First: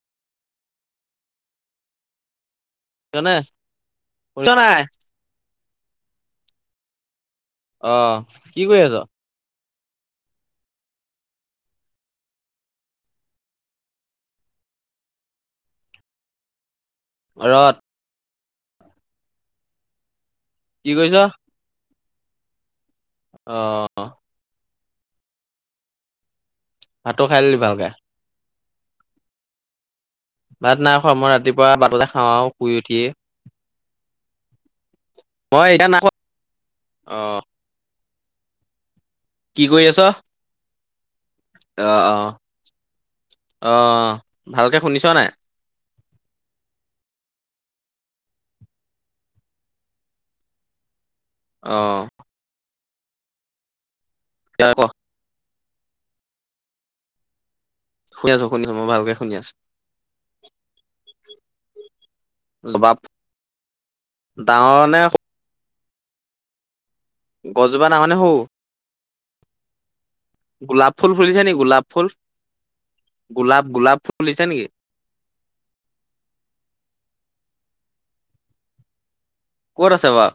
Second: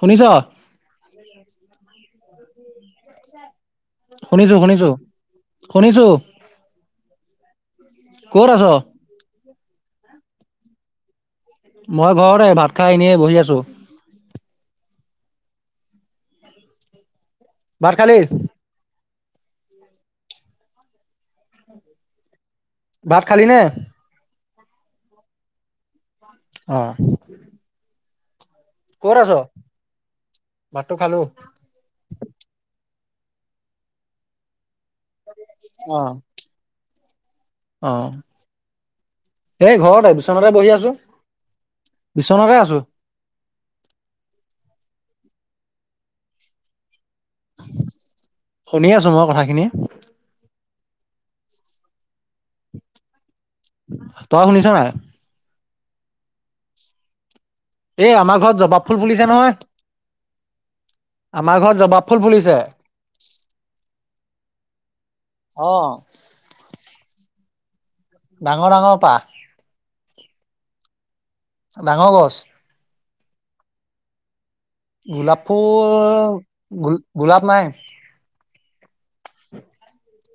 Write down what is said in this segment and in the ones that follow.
শুনিছ। শুনিছনে? শুনিছ শুনিছো নাই? শুনিছো শুনিছো আহ ক'ত আছ? কি কৰি আছো মই ঘৰতে ভাত খাই এনেই বহি আছো ঘৰত। ভাত খালি কি কৈছ ভাত খালি নে। অ' ভাতটো খাই লিলি ভালকে? কত আছ? ভাত ভাতটো নাই খোৱা খালো। মই ৰাতিপুৱা বাটতে খাওঁ আৰু শুই উঠিয়ে। মই এই ন অ অ অ কি এই কৰি আছ? ঘৰতে বিশ্বনাথতে বহি আছো অ', অ', বিশ্বনাথতে আছো অ ভালকে শুনিছ নাই শুনি আছো মই কথাখিনি আহ তই শুনিছ এতিয়া ক? নাই? এই শুনি আমাৰ আছো, ঘৰত শুনি আছো, জবাব মই ফুল ভালকে ফুলিছে শুনি আছো। নহয় আমাৰ ঘৰত জবাব ফুল ফুলিছে। জবাব ডাঙৰ নে? অ। গছজোপা ডাঙৰ নে সৰু? ডাঙৰ ডাঙৰ পাহ গোলাপ ফুল ফুলিছে নেকি গোলাপ ফুল ডাঙৰ গছ। গোলাপ গোলাপ ফুল গোলাপ নাই কত আছে বাও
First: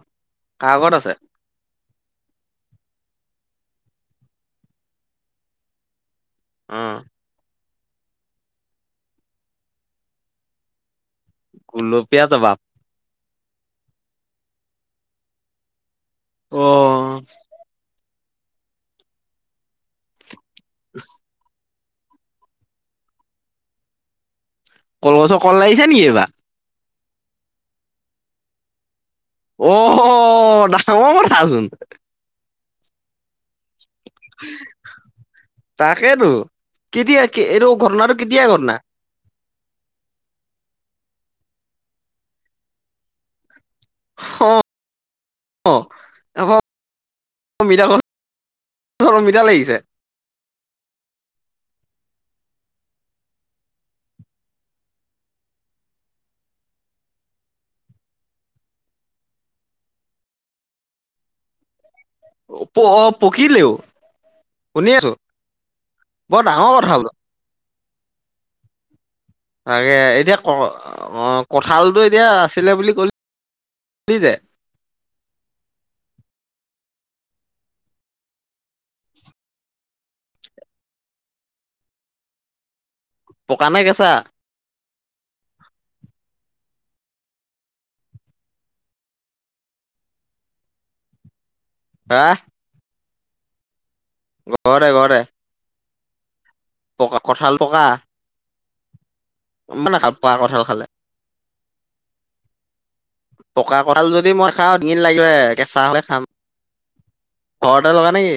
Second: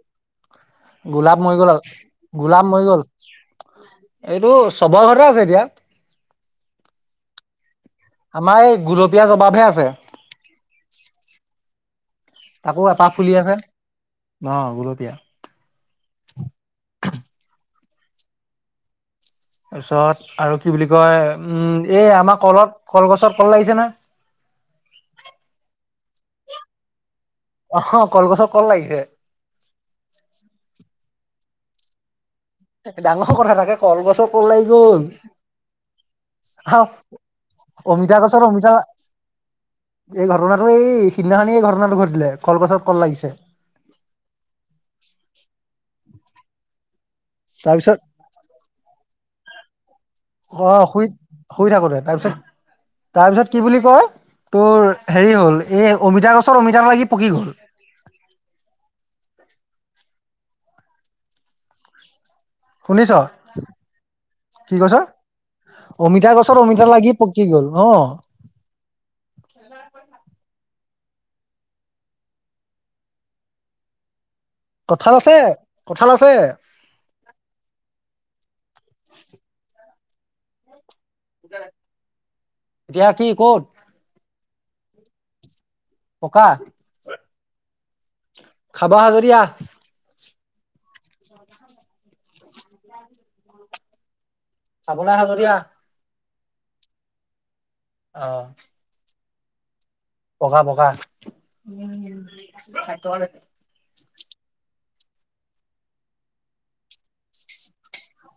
গোলাপ মৰি গ'ল গোলাপ মৰি গ'ল [inaudible] আহ। আমাৰ এই গুলপীয়া জবাবহে আছে। গলো পিয়ীয়া বাপ। তাকো এপাহ ফুলি আছে ন গুলপীয়া। অ। তাৰপিছত আৰু কি বুলি কয় উম। এ আমাৰ কলত কলগছত কল লাগিছে ন। কল বছৰ কল লাগিছে নেকি এইবাৰ। অ কলগছৰ কল লাগিছে। অ ডাঙৰ কথাচোন। ডাঙৰ কথা থাকে কলগছৰ কল লাগি গ'ল। তাকেতো। কেতিয়া কে- এইটো ঘটনাটো অমিতা কেতিয়া কছৰ অমিতা। ঘটনা এই ঘটনাটো এই সিদিনাখনানি এই ঘটনাটো ঘট দিলে কল পাছত কল লাগিছে। অ এ। অমিতাৰ তাৰপিছত গছত অমিতা লাগিছে। অ শুই শুই থাকো দে তাৰপিছত তাৰপিছত কি বুলি কয়। তোৰ হেৰি হ'ল এই অমিতা গছৰ অমিতা লাগি পকি গল। উম। প অ শুনিছ পকিলেও। কি শুনি কৈছ আছো অমিতা বৰ গছত ডাঙৰ অমিতা কথা বোলো লাগি পকি গল অ। তাকে এতিয়া ক অ কঁঠালটো এতিয়া আছিলে বুলি কল যে- কঠাল আছে কঠাল আছে। [unintelligible] গ পকা নে কেছা? ককা খাব অহা যদি আহ - হা। ঘৰতে খবলে ঘৰতে আহ যদি আহ - পকা কঠাল অঁ। মানে কাল পোৱা কঁঠাল খালে। পকা কঠাল যদি মই খাওঁ। তিদিন লাগিব কেঁচা হলে খাম ঘৰতে লগা নেকি।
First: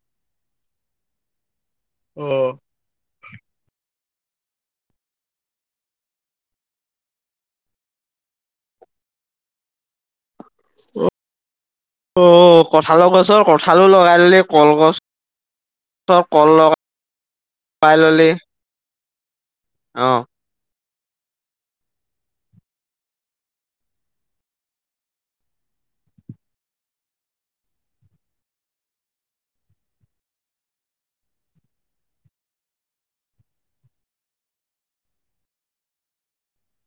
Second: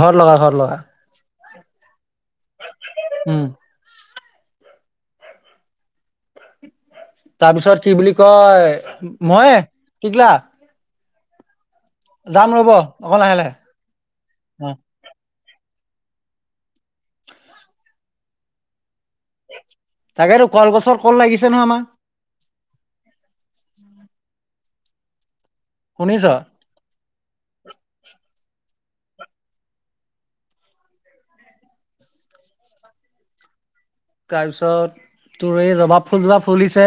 ঘৰত লগা ঘৰত লগা। অঁ। উম তাৰপিছত কি বুলি কয় ময়ে কি কলা? অ আহ কঠালৰ অকণ লাহে গছৰ লাহে কঠালো লগাই দিলে অ কলগছ- চৰ কল লগ পাই ললে। তাকে টো কলগছৰ কল লাগিছে নহয় আমাৰ। শুনিছ। তাৰপিছত তোৰ এই জবাব ফুল জবা ফুলিছে।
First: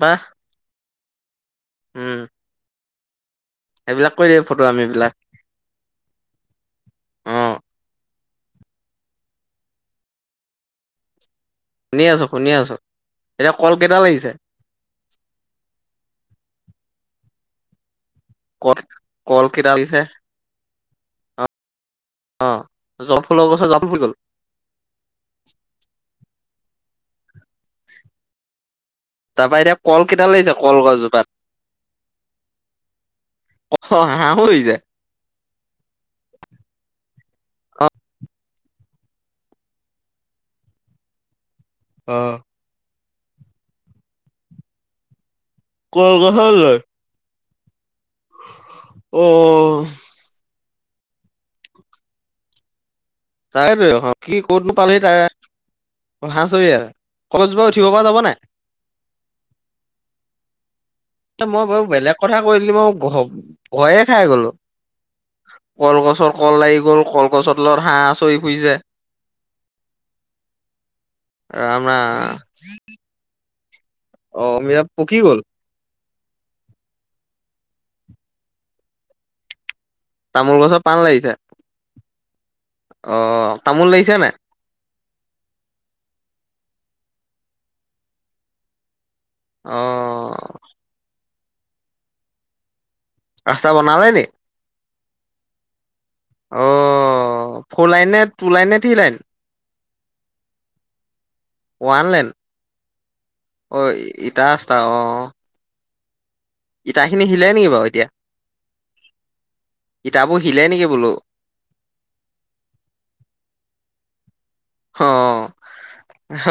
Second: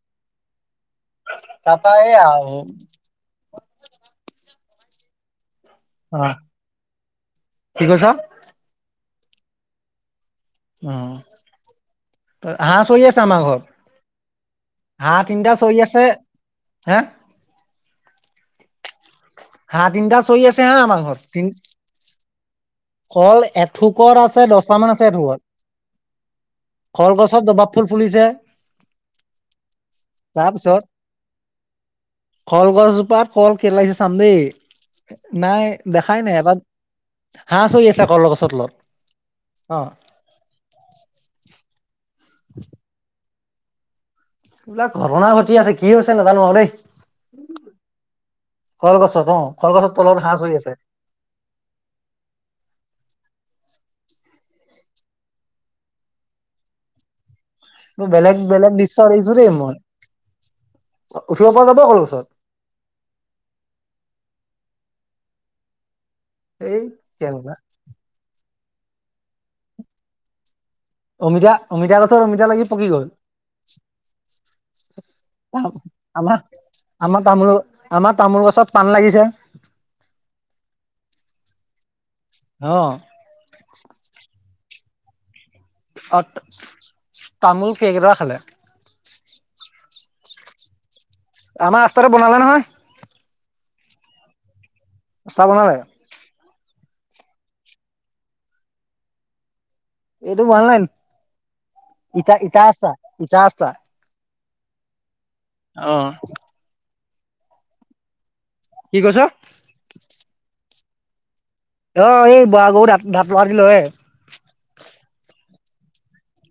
ৱাহ। তাপা এই আৰু। সেইবিলাক কৈ দিয়ে ফটো আমি এইবিলাক। অ কি কৈছ? শুনি আছো শুনি অঁ। আছো হাঁহ চৰি আছে আমাৰ এতিয়া ঘৰত কল কেইটা লাগিছে হাঁহ তিনিটা চৰি আছে। হা কৰ হা‍ঁহ তিনিটা চৰি আছে হা, আমাৰ ঘৰত। তিন অ জবা কল ফুলৰ গছত জবা ফুল গ'ল এথোকত আছে, দছটামান আছে এথোকত। কল গছ ছত জবাব ফুল ফুলিছে। তাৰপা এতিয়া কল কেইটা লাগিছে, তাৰপিছত কলগছজোপাত? কলগছজোপাত কল কেইটা অ লাগিছে চাম দেই। হাঁহো লাগিছে নাই, দেখাই নাই এটা ছৈ অ আছে কলগছৰ তলত। অ'। অ'। এইবিলাক ঘটনা ঘটি আছে। কি হৈছে নাজানো কলগছৰ আৰু দেই। লৈ কলগছত অ', কলগছৰ হা‍ঁহ চৰি আছে। তাকেতোৱে কি ক'ত নোপালোহি তাৰে- হা‍ঁহ চৰি আ মই বেলেগ - বেলেগ দৃশ্য দেখিছোঁ দেই মই। তো উঠিব পৰা মই যাব বাৰু বেলেগ কলগছত কথা কৈ দিলি। মই ভয়ে খাই গলোঁ। কলগছৰ কল লাগি এই গ'ল, কলগছৰ কেনেকুৱা তলত হাঁহ চৰি ফুৰিছে। অমিতা ৰাম - অমিতা গছত ৰাম। অমিতা লাগি পকি গ'ল অ' অমিতা পকি গ'ল? আমাৰ- আমাৰ তামোল- আমাৰ তামোল গছত পান লাগিছে। তামোল গছত পান লাগিছে? [unintelligible] অ' তামোল লাগিছে নাই? অ' তামোল কেৰ্কেটুৱা খালে। অ'। আমাৰ ৰাস্তাটো বনালে নহয়। ৰাস্তা বনালে নি? ৰাস্তা বনালে। অ' ফৰ লাইন নে টু লাইন নে থ্ৰী লাইন? এইটো ৱানলাইন। ওৱান লাইন ইটা- ইটা ৰাস্তা- ইটা ৰাস্তা। অ ইটা ৰাস্তা অ'। ইটাখিনি হিলে নেকি বাৰু এতিয়া? কি কৈছ? ইটাবোৰ হিলে নেকি বোলো। অ' এই বুঢ়াগৰু দা- দাঁত লৰাদি লৰে।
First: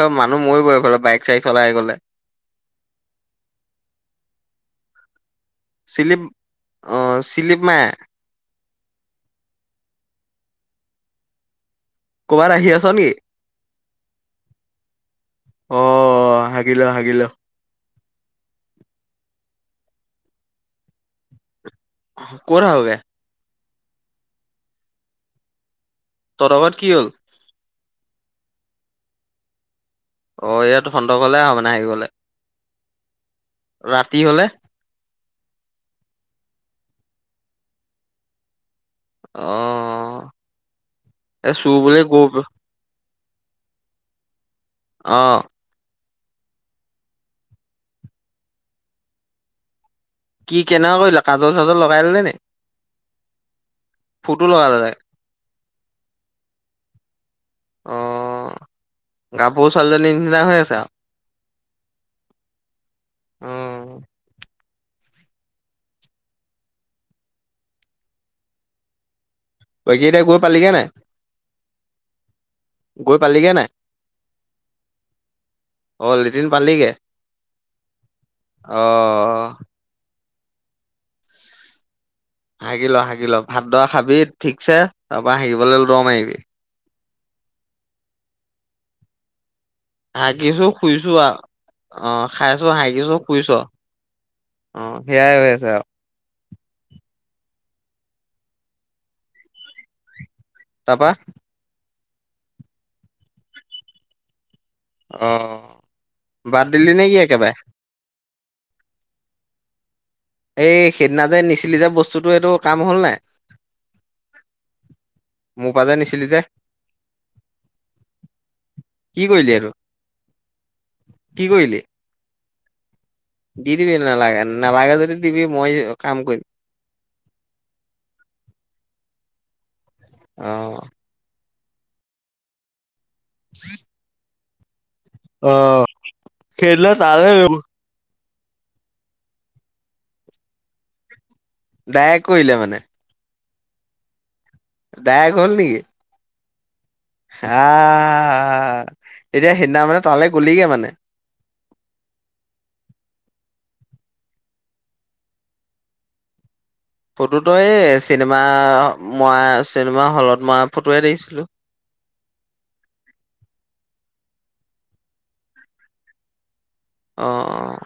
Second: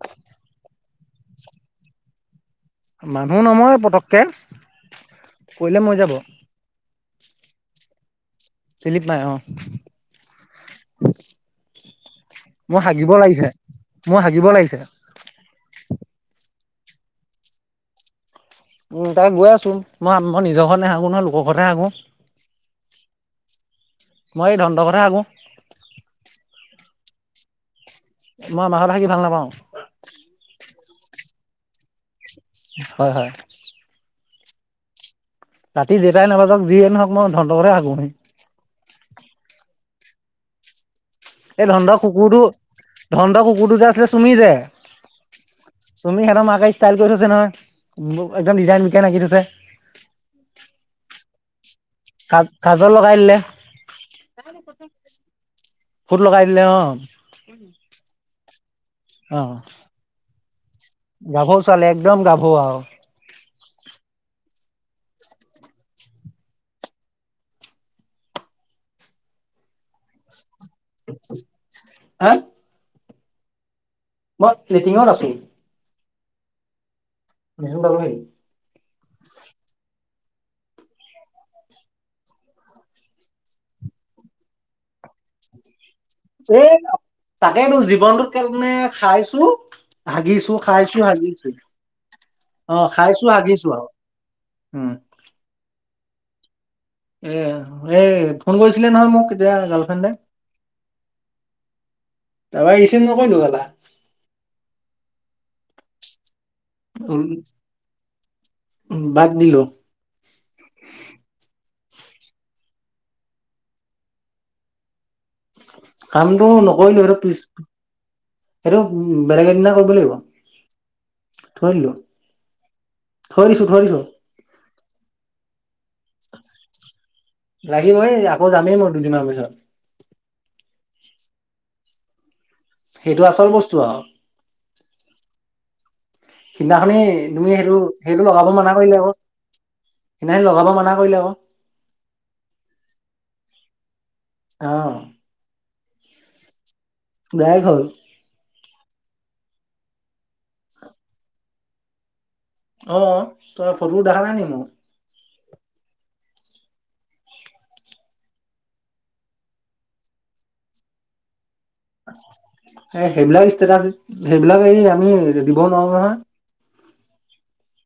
অ' মানুহ মৰিব সেইফালে বাইক-চাইক চলাই গ'লে। মানুহ নমৰে পতককে। পৰিলে মৰি যাব। চিলিপ অ' চিলিপ মাৰে? চিলিপ মাৰে অ'। ক'বাত আহি আছ নেকি? মই হাগিব লাগিছে। অ' হাগি ল - হাগি ল। উম, তা গৈ আছোঁ। মই- মই নিজৰ ঘৰত নাহাগো নহয়। লোকৰ ঘৰতহে হাগো ক'ত হাগগে? মই এই ধনতৰ ঘৰত হে হাগো? তহঁতৰ ঘৰত কি হ'ল? মই আমাৰ ঘৰত হাগি ভাল নাপাওঁ। ধনতৰ ঘৰলে আহ' মানে হাগিবলে। হয় - হয়। হলে ৰাতি যেটাই নবাজক, যিয়ে নহওঁক, মই ধনহঁতৰ ঘৰতে হাগোহি। অ'। এ এই চুৰ ধনহঁতৰ বুলি গৈ কুকুৰটো- ধনহঁতৰ কুকুৰটো যে আছিলে চুমি যে অ'। চুমি হেতৰ মাকে ষ্টাইল কৰি থৈছে নহয়, একদম ডিজাইন বিকাইন আঁকি থৈছে। কি কেনেকুৱা কৰিলে কাজল চাজল লগ। কাজল লগাই দিলে। ফুটো লগালে তাই? ফুট লগ গাই দিলে অ। অঁ, অ গাভৰু ছোৱালীজনীৰ নিচিনা হৈ আছে আও। গাভৰু ছোৱালী একদম গাভৰু আৰু উম। বাকি এতিয়া কত। হে। গৈ পালিগে নাই। মই লেটিঙত আছো। অ লেটিন পালিগে। লেটিন পালোহি। অঁ। হাগি ল হাগি ল ভাতদৰা খাবি ঠিকছে তাৰপা হাগিবলৈ ল-। মাইবি। এ তাকেইতো জীৱনটোকেলকেনে খাইছো। হাগিছো খাইছো শুইছো আও হাগিছো অ খাইছো অ হাগিছো খাইছো শুইছো আও। হাগিছো আৰু অ উম সেইয়াই হৈ আছে আৰু। এ এই ফোন কৰিছিলে নহয় মোক এতিয়া গাৰ্লফ্ৰেণ্ডে। তাপা। তাৰপা ৰিচিভ নকৰিলো কেলা। অ বাদ দিলি নে কি একেবাৰে। বাদ দিলো। এই সেইদিনা যে নিচিলি যে। বস্তুটো এইটো কাম হ'ল নাই। মোৰ পৰা যে নিছিলি যে কামটো নকৰিলো সেটো পিছ। সেইটো কি কৰিলি বেলেগ এইটো এদিনা কৰিব লাগিব। কি থৈ কৰিলি। দিলো থৈ দিছো দি থৈ দিবি দিছো নালাগে নালাগে যদি দিবি মই কাম কৰিম। লাগিব হে আকৌ যামেই মই দুদিনমান পিছত। অহ। সেইটো আচল বস্তু আৰু। অঁ। সিদিনাখনি তুমি সেইটো, সেইটো লগাব মান কৰিলে ক সেইদিনাখিনি লগাব মানা কৰিলে আক। দায়েক কৰিলে মানে। অ দায়াগ হ'ল নেকি। আ ডাইৰেক্ট হ'ল এতিয়া সেইদিনা মানে তালে গলিগে মানে। অ তই ফটো দেখা নাই নি মোক। ফটোটো এই চিনেমা মই চিনেমা হলত মই ফটোৱে দেখিছিলোঁ। এ সেইবিলাক ষ্টেটাছ, সেইবিলাক এই আমি দিবও নোৱাৰো নহয়। অঁ।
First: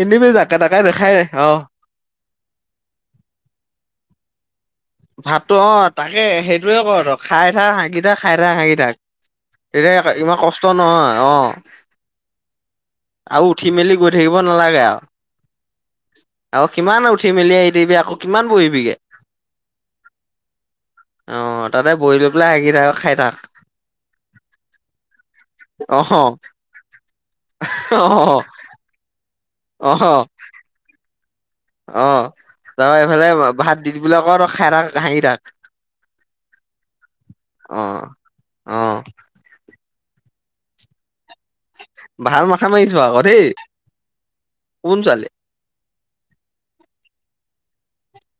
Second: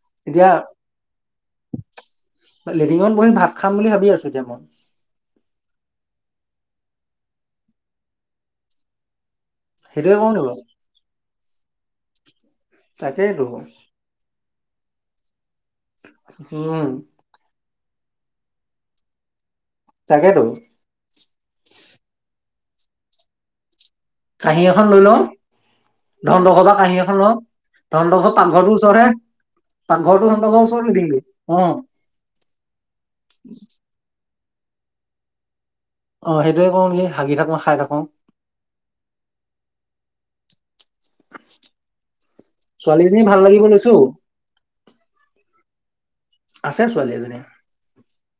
এনেবি এতিয়া জাকে তাকে দেখাই নেথাঅ। লেটিঙত বহি ভাত খাম বুলি ভাবি আছো এতিয়া মই। ভাতটো অ তাকে! সেইটোৱে কৰ আৰু খাই খাই হাগি থাক খাই থাক হাগি থাক। এতিয়া সেইটোৱে কওঁ ইমান নি বাৰু কষ্ট নহয় অ তাকেইতো আৰু উঠি মেলি গৈ থাকিব। নালাগে আৰু আৰু উম কিমান উঠি মেলি। দিবি আকৌ কিমান বহিবিগে তাকেতো অ তাতে বহি লৈ পেলাই হাগি- খাই তাক। কাঁহী এখন লৈ লওঁ। অহ ধন্দ ঘৰ পৰা কাঁহী এখন লও। ধন্দ অহ ঘৰ পাকঘৰটোৰ ওচৰতহে। পাকঘৰটো সিহঁতৰ ঘৰ ওচৰ লেটিনটো অ তাপা এইফালে ভাত দি দিবিলে অ তই খাই থাক হাগি থাক। অ সেইটোয়ে কৰো নেকি হাগি থাকো খাই অ থাকো। অ ভাল মাথা মাৰিছ আকৌ ছোৱালীজনী ভাল দেই লাগিব লৈছো। কোন ছোৱালী আছে ছোৱালী এজনী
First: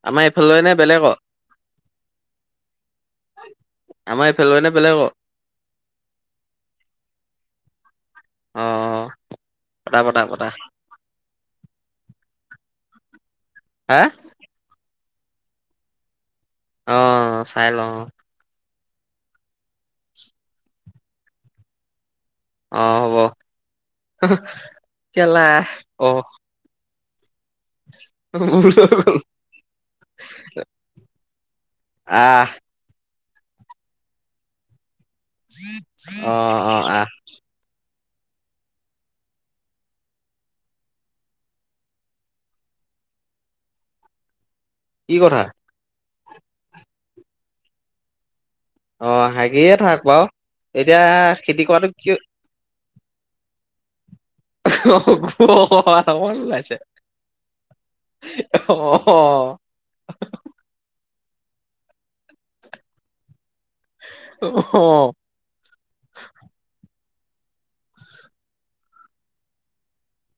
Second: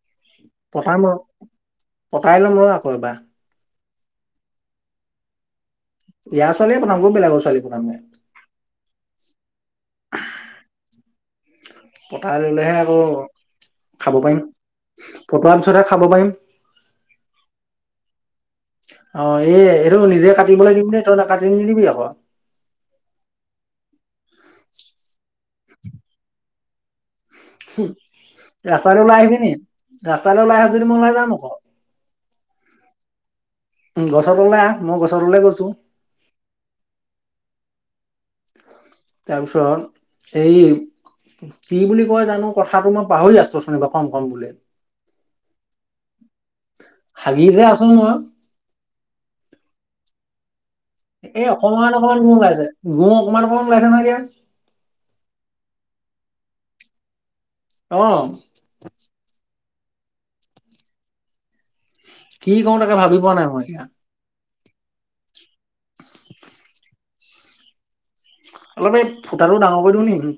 আমাৰ এইফালৰে নে পতাম ৰ বেলেগৰ পতাই লম ৰ আকৌ এবাৰ। আমাৰ এইফালে নে বেলেগৰ ইয়াৰ ছোৱালীয়ে পতাম ক বেলেগৰ ছোৱালী পতামনো। অ পতা পতা পতা পতাই ললেহে আকৌ হা খাব পাৰিম পটোৱাৰ পিছতহে খাব পাৰিম। অ চাই লওঁ অ অ এই এইটো নিজে কাটিবলৈ দিম নে তই নাকাটি নিদিবি আক অহ হব কেলা অহ। হৈ ৰাস্তালৈ গল ওলাই আহিবি নি? ৰাস্তালৈ ওলাই আহ' যদি মই ওলাই যাম আক। আহ। উম গছৰ তললে আহ। মই গছৰ তললৈ গৈছো অহ অহ আহ। তাৰপিছত এই কি বুলি কয় জানো কথাটো মই পাহৰি আছো অথনিৰ পৰা কম কম বুলি। কি কথা? হাগি যে আছো মই অ হাগিয়ে থাক বাও। এ অকমান অকমান গু ওলাইছে গু অকমান অকণমান ওলাইছে নহয় এতিয়া। অ গু অকমান অকমান ওলাইছে। অ অ। কি কৰো তাকে ভাবি পোৱা নাই মই। এতিয়া অ। [inaudible] অলপ এই ফুটাটো ডাঙৰ কৰি দিওঁ নি?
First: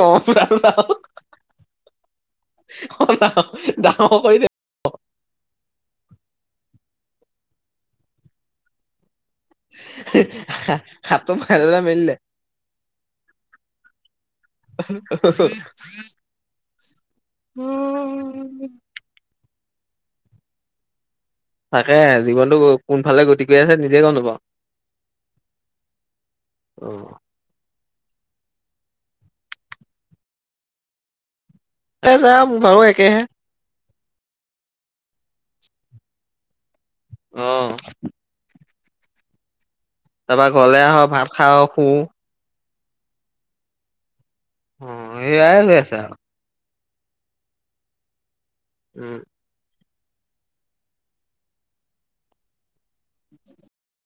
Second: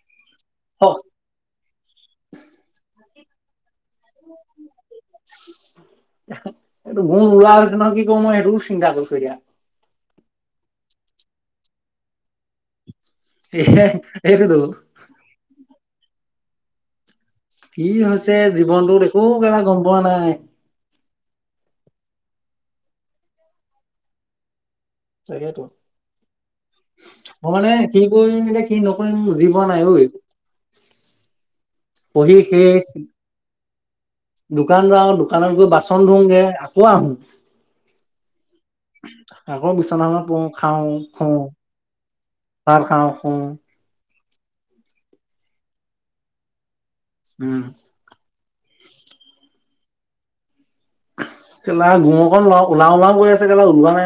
অ ভাল ভাল। হওক, ডাঙৰ কৰি দে। এইটো গু নোলোৱা হৈছে নহয় কি কৰো মই সেইটোও চিন্তা কৰিছো এতিয়া। [unintelligible] এ সেইটোতো। [inaudible] কি হৈছে জীৱনটোত একো কেলা গম পোৱা নাই। তাকে জীৱনটো কোনফালে গতি কৰি আছে নিজে গম নাপাওঁ। তাকেইটো অ', মই মানে কি কৰিম এতিয়া কি নকৰিম বুজি পোৱা নাই ঐ। আছে পঢ়ি আৰু মোৰ ভাগৰো শেষ। একেহে। দোকান যাওঁ। দোকানত গৈ বাচন ধুওগে। অহ। আকৌ বিচনাখনত পৰো ঘৰলে খাওঁ আহ, ভাত শুউ। খাওঁ, শু। ভাত খাওঁ, শুউ। অ এ আই হৈ আছা। উম। উম। কেলা গু অকন ওলাও ওলাও কৰি আছে কেলা ওলোৱা নাই।